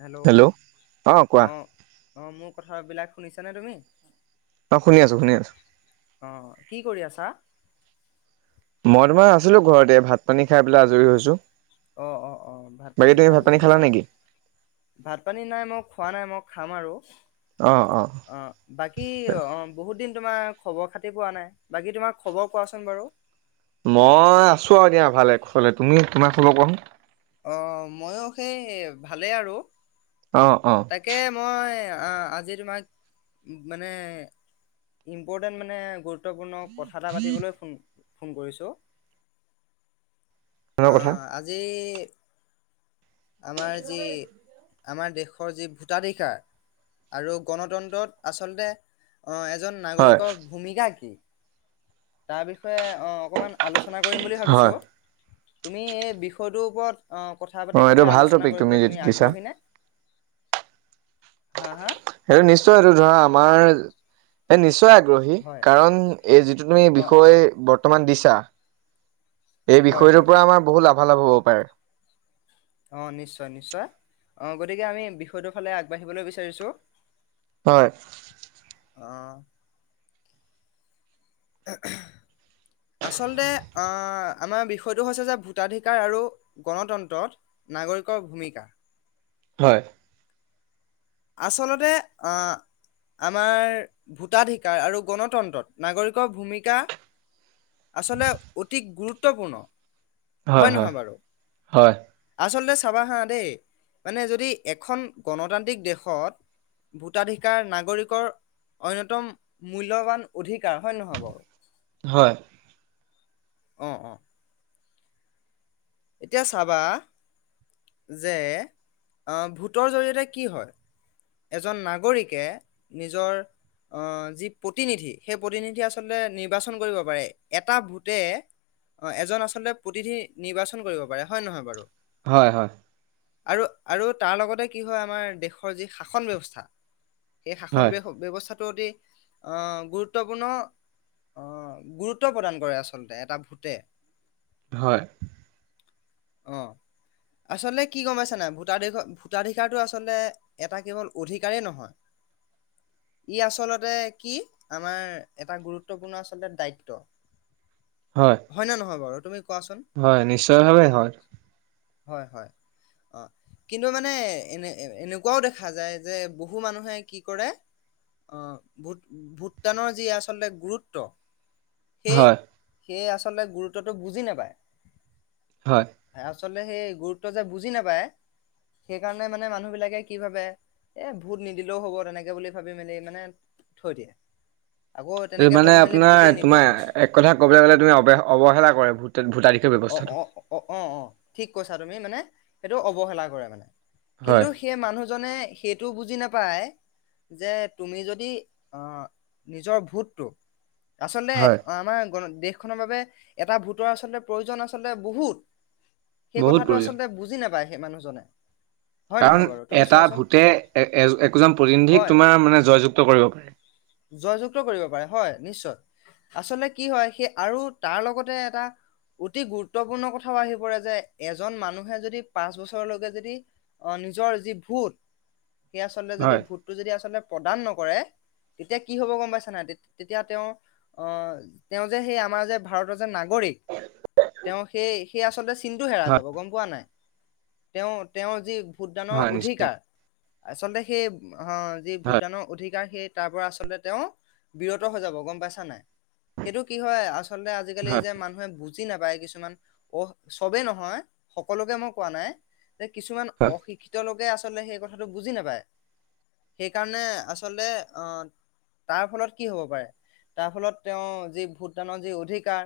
Hello অ কোৱা অঁ। অ মোৰ কথাবিলাক শুনিছানে তুমি? অ শুনি আছো শুনি আছো অহ, কি কৰি আছা? মই তোমাৰ আছিলো ঘৰতে, ভাত পানী খাই পেলাই আজৰি হৈছো। অ অ অ, ভাত বাকী পানী তুমি খাই ভাত আজৰি খালা হৈছা ন নেকি ভাত পানী নাই মোক। খোৱা নাই মই খাম আৰু। অ বাকী অ বহুত দিন। তোমাৰ খবৰ খাতি পোৱা নাই, বাকী তোমাৰ খবৰ কোৱাচোন বাৰু। মই আছো আৰু দিয়া ভালে কুশলে, তুমি তোমাক খবৰ কোৱাচোন। অ, মই ও সেই ভালেই আৰু। অ অ তাকে মই। আজি তোমাক মানে ইম্পৰ্টেণ্ট মানে। গুৰুত্বপূৰ্ণ কথা এটা পাতিবলৈ ফোন। ফোন কৰিছোঁ। তোমাৰ অ কথা আজি। আমাৰ যি। আমাৰ দেশৰ যি ভোটাধিকাৰ, আৰু গণতন্ত্ৰত আচলতে। অঁ, এজন হয় নাগৰিকৰ ভূমিকা কি? তাৰ বিষয়ে অ অকণমান আলোচনা। ৰচনা কৰিম বুলি ভাবিছোঁ। হয় তুমি এই বিষয়টোৰ ওপৰত। অ, কথা এইটো পাতিবলৈ ভাল আলোচনা টপিক কৰিবলৈ যিটো তুমি দিছা আগ্ৰহী নে? হা হা। সেইটো নিশ্চয় এইটো ধৰা আমাৰ এই নিশ্চয়। নিশ্চয় আগ্ৰহী হয় কাৰণ, এই যিটো তুমি অ অ বিষয় বৰ্তমান দিছা। টা। এই হয় হয় বিষয়টোৰ পৰা আমাৰ বহুত লাভ। ভাল হ'ব পাৰে। অঁ, গতিকে আমি বিষয়টোৰ ফালে আগবাঢ়িবলৈ বিচাৰিছোঁ। হয় অ আচলতে অ আমাৰ বিষয়টো হৈছে যে ভোটাধিকাৰ আৰু গণতন্ত্ৰত নাগৰিকৰ ভূমিকা। হয় আচলতে অ আমাৰ ভোটাধিকাৰ আৰু গণতন্ত্ৰত নাগৰিকৰ ভূমিকা আচলতে অতি গুৰুত্বপূৰ্ণ? হয় নহয় বাৰু হয় আচলতে? চাবা হা দেই মানে যদি এখন গণতান্ত্ৰিক দেশত ভোটাধিকাৰ নাগৰিকৰ অন্যতম মূল্যবান অধিকাৰ হয় নহয় বাৰু। হয় উ অ এতিয়া চাবা যে ভোটৰ জৰিয়তে কি হয়। এজন নাগৰিকে নিজৰ আহ যি প্ৰতিনিধি সেই প্ৰতিনিধি আচলতে নিৰ্বাচন কৰিব পাৰে এটা ভোটে এজন আচলতে প্ৰতিনিধি নিৰ্বাচন কৰিব পাৰে হয় নহয় বাৰু? হয় হয় আৰু আৰু তাৰ লগতে কি হয় আমাৰ দেশৰ যি। শাসন ব্যৱস্থা। এই শাসন হয় হয় ব্যৱস্থা। অতি আহ গুৰুত্বপূৰ্ণ আহ গুৰুত্ব প্ৰদান কৰে আচলতে এটা ভোটে। হয় অ আচলতে কি গম পাইছ নাই ভোটাাধিক ভোটাধিকাৰতো আচলতে তাৰ? এটা কেৱল অধিকাৰেই নহয় ই আচলতে কি আমাৰ এটা গুৰুত্বপূৰ্ণ আচলতে দ্বায়িত্ব। হয় ন নহয় বাৰু। তুমি কোৱাচোন হয় নিশ্চয় ভাৱে হয়। হয় হয় অ কিন্তু মানে এনে এনেকুৱা। এনেকুৱাও দেখা যায় যে বহু মানুহে কি কৰে ভোট ভোটদানৰ যি আচলতে গুৰুত্ব? হয় সেয়ে আচলতে গুৰুত্বতটো বুজি নাপায়? হয় আচলতে সেই গুৰুত্ব যে বুজি নাপায় সেইকাৰণে মানে মানুহ বিলাকে? কি ভাবে এ ভোট নিদিলেও হ'ব তেনেকে বুলি ভাবি মেলি মানে থৈ দিয়ে? আকৌ এই তেনেকে মানে ভাবি মেলি ভোটেই আপোনাৰ নিদিয়ে তোমাৰ মানে এক কথা কবলৈ গ'লে তুমি অৱে অৱহেলা কৰে ভোট ভোটাধি? অ অ অ অ অ ঠিক কৈছা তুমি। মানে সেইটো অৱহেলা কৰে মানে। হয় কিন্তু সেই মানুহজনে সেইটোও বুজি নাপায়? পাই যে তুমি যদি আহ নিজৰ ভূতটোক। আচল হয় আমাৰ গ। দেশখনৰ বাবে এটা ভোটৰ আচলতে? প্ৰয়োজন আচলতে বহুত। সেই বহুত কথাটো প্ৰয়োজন আচলতে বুজি নাপাইছে? সেই মানুহজনে। হয় কাৰণ নহয় বাৰু তুমি এটা চোৱাচোন ভূতে একোজন হয় প্ৰতিনিধিকিক তোমাৰ মানে জয়যুক্ত কৰিব পাৰে। জয়যুক্ত কৰিব পাৰে হয়, নিশ্চয়। আচলতে কি হয় সেই আৰু তাৰ লগতে এটা অতি গুৰুত্বপূৰ্ণ কথাও আহি পৰে যে এজন মানুহে যদি পাঁচ বছৰলৈকে যদি অহ নিজৰ যি ভূত। সেই আচলতে যদি হয় ভোতটো যদি আচলতে প্ৰদান নকৰে তেতিয়া কি হ'ব গম পাইছা নাই? তেতিয়া তেওঁ অহ তেওঁ যে সেই আমাৰ যে ভাৰতৰ যে নাগৰিক তেওঁ সেই সেই আচলতে চিন্তটো হেৰা হয় যাব গম পোৱা নাই? তেওঁ-তেওঁৰ যি ভোটদানৰ হয় নিশ্চয় অধিকাৰ আচলতে সেই অ যি হয় ভোটদানৰ অধিক যাৰ হে তাৰ পৰা আচল্ততে তেওঁ বিৰত হৈ যাব গম পাইছা নাই? সেইটো কি হয় আলতে আজিকালি এই হয় যে মানুহে বুজে বুজি নাপায় কিছুমান, অ চবেই নহয়। সকলোকে মই কোৱা নাই। যে কিছুমান হয় অশিক্ষিত লোকে আছে আচল সেই কথাটো বুজি নাপায়। সেইকাৰণে আচলতে অহ তাৰ ফলত কি হ'ব পাৰে? তাৰ ফলত তেওঁ যি ভূটদানৰ যি অধিকাৰ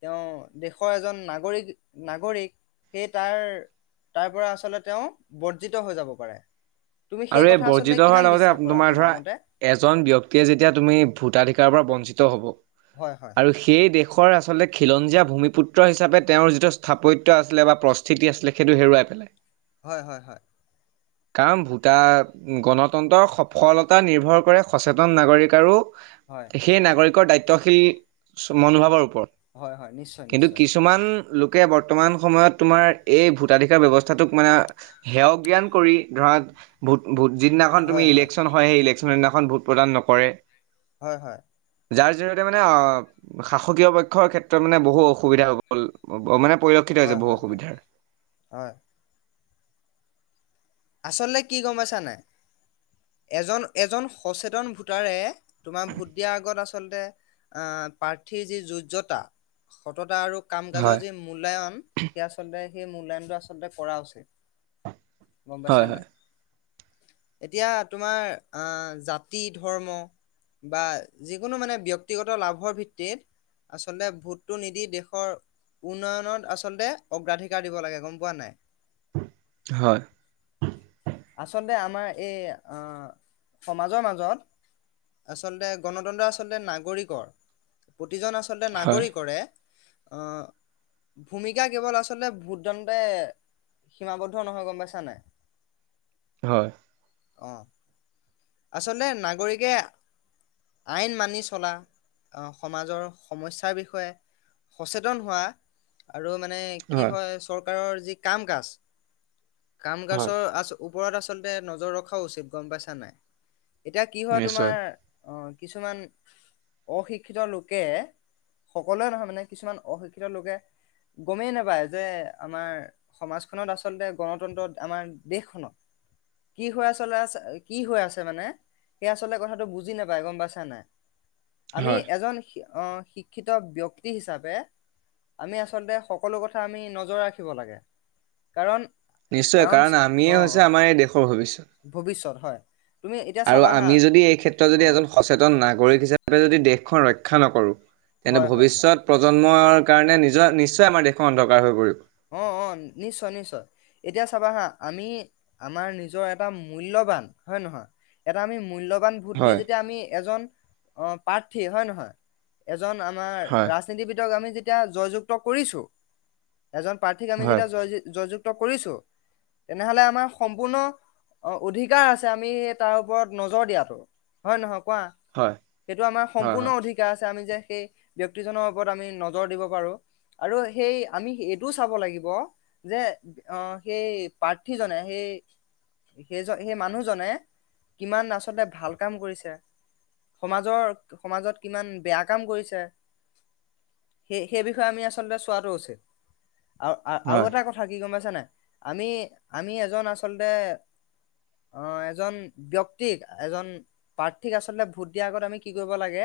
তেওঁ দেশৰ এজন নাগৰিক-নাগৰিক সেই তাৰ তাৰ পৰা আচলতে তেওঁ বৰ্জিত হৈ যাব পাৰে। তুমি সেই আৰু এই কথা আচলতে বৰ্জিত হোৱাৰ কিমান লগতে বিশ্বাস কৰা ধৰা তোমাৰ মতে? এজন ব্যক্তিয়ে যেতিয়া তুমি ভোটাধিকাৰৰ পৰা বঞ্চিত হ'ব। হয় হয় আৰু সেই দেশ দেশৰ আচলতে খিলঞ্জীয়া ভূমিপুত্ৰ হিচাপে তেওঁৰ যিটো স্থাপত্যৰ আছিলে বা প্ৰস্থিতি আছিলে সেইটো হেৰুৱাই পেলাই। হয়-হয়-হয় কাম ভূত এা গণতন্ত্ৰৰ সফলতা নিৰ্ভৰ কৰে সচেতন নাগৰিক আৰু হয় সেই নাগৰিকৰ দায়িত্ব মনোভাৱৰ ওপৰত। হয়-হয় নিশ্চয়-নিশ্চয়। তোকে বৰ্তমান সময়ত তোমাৰ এই ভোটাধিকাৰ ব্যৱস্থাটোক মানে সেৱ জ্ঞান কৰি ধৰা। ভোট ভোট যদিনাখন তুমি ইলেকশ্যন হয় সেই ইলেকশ্যন। ভোট প্ৰদান নকৰে। হয়-হয়। যাৰ জৰিয়তে মানে অ শাসকীয় পক্ষৰ ক্ষেত্ৰত মানে বহু অসুবিধা হ'ব মানে পৰিলক্ষিত হয় হৈছে বহু হয় হয় অসুবিধাৰ। হয় আচলতে কি গম পাইছা নাই? এজন-এজন সচেতন ভোটাৰে তোমাৰ ভোট দিয়াৰ আগত আচলতে আহ প্ৰাৰ্থীৰ যি যোজ্যতা সততা আৰু কাম কাজৰ হয় যি মূল্যয়ন সেই আচলতে সেই মূল্যায়নটো আচলতে কৰা উচিত। [unintelligible] পাইছা হয় নাই? এতিয়া তোমাৰ আহ জাতি, ধৰ্ম বা যিকোনো মানে ব্যক্তিগত লাভৰ ভিত্তিত আচলতে ভোটটো নিদি দেশৰ উন্নয়নত আচলতে অগ্ৰাধিকাৰ দিব লাগে, গম পোৱা নাই? হয়। আচলতে আমাৰ এই সমাজৰ মাজত আচলতে গণতন্ত্ৰ আচলতে নাগৰিকৰ। প্ৰতিজন আচলতে হয় নাগৰিকৰে ভূমিকা কেৱল আচলতে ভোটদানতে সীমাবদ্ধ নহয়, গম পাইছানাই? হয়। অঁ। আচলতে নাগৰিকে আইন মানি চলা, সমাজৰ সমস্যাৰ বিষয়ে সচেতন হোৱা। আৰু মানে কি হয় চ। চৰকাৰৰ যি কাম কাজ। কাম হয় কাজৰ ও। ওপৰত আচলতে নজৰ ৰখাও উচিত গম পাইছা নাই। এতিয়া কি হয় তোমাৰ নিশ্চয় অ কিছুমান অশিক্ষিত লোকে সকলোৱে নহয় মানে কিছুমান অশিক্ষিত লোকে গমেই নাপায় যে আমাৰ সমাজখনত আচলতে গণতন্ত্ৰত আমাৰ দেশখনত, কি হৈ আচল আছে কি হৈ আছে মানে সেই আচলতে কথাটো বুজি নাপায়, গম পাইছা নাই? আমি হয় এজন শিক্ষিত ব্যক্তি হিচাপে আমি আচলতে সকলো কথা আমি নজৰ ৰাখিব লাগে কাৰণ। নিশ্চয় কাৰণ অ আমিয়ে হৈছে অ আমাৰ এই দেশৰ ভৱিষ্যত। ভৱিষ্যত হয়। তুমি এতিয়া আৰু চাবা হা আমি যদি এই ক্ষেত্ৰত যদি অ এজন সচেতন নাগৰিক হিচাপে। তাতে যদি দেশখন ৰক্ষা নকৰোঁ, তেন্ত হয় হয় হয় ভৱিষ্যয়ত প্ৰজন্মৰ কাৰণে নিজৰ নিশ্চয় আমাৰ দেশৰ অন্ধকাৰ হৈ পৰিব। অ অ নিশ্চয় নিশ্চয় এতিয়া চাবা হা আমি আমাৰ নিজৰ এটা মূল্যৱান হয় নহয় এটা আমি মূল্যৱান। ভোট দি হয়, যেতিয়া আমি এজন অ পাৰ্থী হয়, নহয় আমাৰ হয়, ৰাজনীতিবিদক আমি এতিয়া জয়যুক্ত কৰিছো এজন প্ৰাৰ্থীক আমি হয়, যেতিয়া জয়-জোগ কৰিছো, তেনেহলে আমাৰ সম্পূৰ্ণ অধিকাৰ আছে আমি তাৰ ওপৰত নজৰ দিয়াটো হয়ে নহয় কোৱা, হয়, সেইটো আমাৰ হয়, হয়, সম্পূৰ্ণ অধিকাৰ আছে আমি যে সেই ব্ক্তিজনৰ ওপৰত আমি নজৰ দিব পাৰো আৰু সেই আমি এইটো চাব লাগিব যে অ সেই প্ৰাৰ্থীজনে সেই-সেই-সেই মানুহজনে কিমান আচলতে ভাল কাম কৰিছে, সমাজৰ-সমাজত কিমান বেয়া কাম কৰিছে, সেই-সেই বিষয়ে আমি আচলতে চোৱাটো উচিত। আৰু-আৰু হয়। এটা কথা কি গম পাইছানে নাই আমি-আমি এজন আচল্ততে, আহ এজন ব্ক্তিক এজন প্ৰাৰ্থীক আচল্ততে ভোট দিয়া। আগত আমি কি কৰিব লাগে,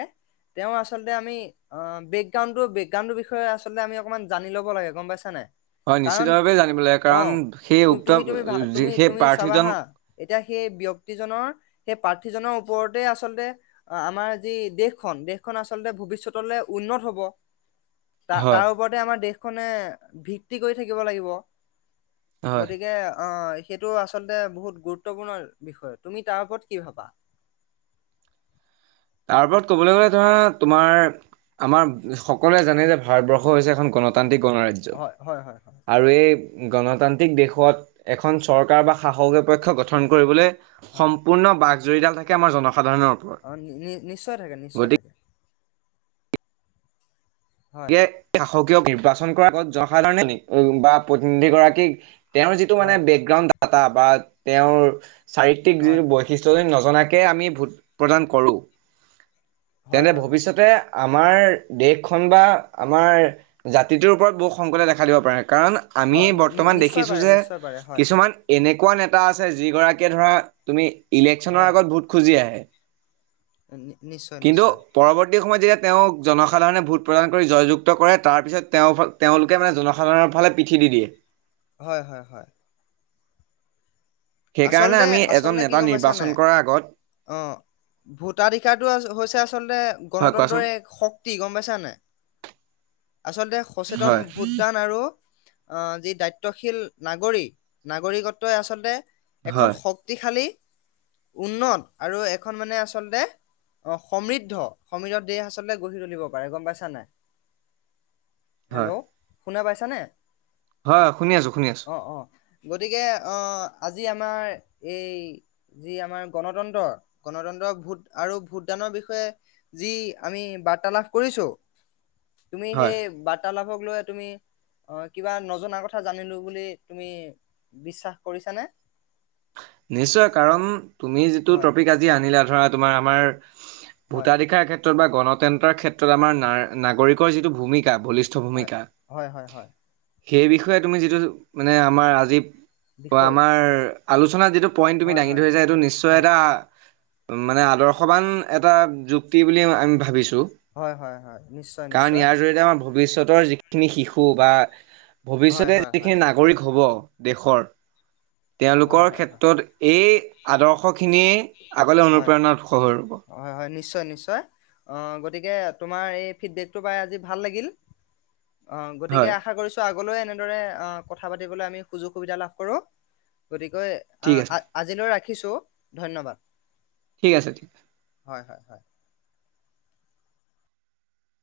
তেওঁওৰ আচলতে আমি আহ বেকগ্ৰাউণ্ডো-বেকগ্ৰাউণ্ডৰ বিষয়ে আচলতে আমি অকনমান জানি লব লাগে। গম পাইছা [unintelligible] হয় নিশ্চিত কাৰণ ভাৱে জানিব লাগে অ কাৰণ সেই তু- উক্ত, তুমি তুমি ভা তুমি সেই তুমি চাবা প্ৰাৰ্থীজন। হা এতিয়া সেই ব্যক্তিজনৰ, সেই প্ৰাৰ্থীজনৰ ওপৰতে আচলতে আমাৰ যি দেশখন, দেশখন আচলতে ভৱিষ্যতলৈ উন্নত হ'ব। তা-তাৰ হয়, ওপৰতে আমাৰ দেশ কনে ভিত্তি কৰি থাকিব লাগিব। হয় গতিকে অ। সেইটো আচলতে বহুত গুৰুত্বপূৰ্ণ বিষয়, তুমি তাৰ ওপৰত কি ভাবা? তাৰ ওপৰত ক'বলৈ গ'লে ধৰা তোমাৰ আমাৰ সকলোৱে জানে যে ভাৰতবৰ্ষ হৈছে। এখন গণতান্ত্ৰিক গণৰাজ্য হয় হয় হয় হয় আৰু এই গণতান্ত্ৰিক দেশত এখন চৰকাৰ বা শাসকীয় পক্ষ গঠন কৰিবলৈ। হয় সম্পূৰ্ণ বাঘ জৰিডাল থাকে আমাৰ জন সাধাৰণ। সাধাৰণৰ ওপৰত অ নি নি- নিশ্চয় থাকে, নিশ্চয় গতিকে থাকে। হয় এয়া সাখক। অ'কে! অ'কে! নিৰ্বাচন কৰাৰ আগত জনসাধাৰণে, বা প্ৰতিনিধি গৰাকীক তেওঁৰ যিটো মানে হয় বেকগ্ৰাণ্ড বা তেওঁৰ চাৰিত্ৰিক হয় যিটো বৈশিষ্ট যে নজনাকে আমি ভোট প্ৰদান কৰোঁ। হয় তেনে হয় হয় ভৱিষ্যতে। আমাৰ দেশখন বা আমাৰ জাতিটোৰ ওপৰত বহু সংকটে দেখা দিব পাৰে। কাৰণ অ আমি নি- নি- বৰ্তমান নিশ্চয় দেখিছোঁ পাৰে যে নিশ্চয় পাৰে হয় কিছুমান এনে এনেকুৱা নেতা আছে যিগৰাকীয়ে ধৰা, তুমি ইলেকশ্যনৰ হয় আগত ভোট খুজি আহে। নিশ্চয়, কিন্তু নিশ্চয়। সময়ত পৰৱৰ্তী যেতিয়া তেওঁক জনসাধাৰণে ভোট প্ৰদান জয়যুক্ত কৰে, তাৰ পিছত, তেওঁ, তেওঁলোকে মানে জনসাধাৰণৰ ফালে পিঠি দি দিয়ে। হয়। হয়। হয়। সেইকাৰণে আচলতে আমি এজন আচলতে কি নেতা গম পাইছা নিৰ্বাচন নাই? কৰাৰ আগত অ, ভোটাধিকাৰটো হৈছে আচলতে, হয় কোৱাচোন গণতন্ত্ৰৰেই এক শক্তি, গম পাইছা নাই? আচলতে সচেতন হয় ভোটদান আৰু আহ, যি দায়িত্বশীল নাগৰিক, নাগৰিকত্বই আচলতে এখন হয় শক্তিশালী উন্নত, আৰু এখন মানে আচলতে‌ সমৃদ্ধ, সমৃদ্ধ দেশ আচলতে গঢ়ি তুলিব পাৰে গম পাইছা নাই? হয় হেল্ল' শুনা পাইছানে? হয় শুনি আছোঁ, শুনি আছোঁ। অ অ গতিকে অ আজি আমাৰ এই যি আমাৰ গণতন্ত্ৰ, গণতন্ত্ৰ ভোট আৰু ভোটদানৰ বিষয়ে যি আমি বাৰ্তালাপ কৰিছোঁ তুমি হয় সেই বাৰ্তালাপক লৈ তুমি, অ কিবা নজনা কথা জানিলো বুলি, তুমি বিশ্বাস কৰিছানে? নিশ্চয়, কাৰণ তুমি যিটো হয় ট'পিক আজি আনিলা ধৰা তোমাৰ আমাৰ হয় ভোটাধিকাৰ ক্ষেত বা গণতন্ত্ৰৰ ক্ষেত্ৰত, আমাৰ নাগৰিকৰ যিটো ভূমিকা বলিষ্ঠ হয় ভূমিকা। হয় হয় হয় সেই বিষয়ে তুমি যিটো মানে আমাৰ আজি অ বিষয় আমাৰ আলোচনা যিটো পইনট তুমি হয় দাঙি হয় ধৰিছা এইটো নিশ্চয় হয় এটা মানে আদৰ্শবান এটা যুক্তি বুলি আমি ভাবিছো হয় হয় হয় নিশ্চয় কাৰণ নিশ্চয় ইয়াৰ জৰিয়তে আমাৰ ভৱিষ্যত ওপৰত খিনি শিশু বা হয় ভৱিষ্যতে হয় হয় যিখিনি নাগৰিক হ'ব দেশৰ হয় তেওঁলোকৰ হয় হয় ক্ষেত্ৰত এই আদৰ্শখিনিয়ে আগলৈ হয় অনুপ্ৰেৰণা উৎসৱ হৈ ৰ'ব হয় হয় নিশ্চয় নিশ্চয় অ গতিকে তোমাৰ এই ফিক্সদেটোৰ পাই আজি ভাল লাগিল অ গতিকে হয় আশা কৰিছো আগলৈ এনেদৰে কথা পাতিবলৈ আমি সুযোগ সুবিধা লাভ কৰো গতিকে অ ঠিক আছে আজিলৈ ৰাখি ৰাখিছো ধন্যবাদ। ঠিক আছে ঠিক হয় হয় হয়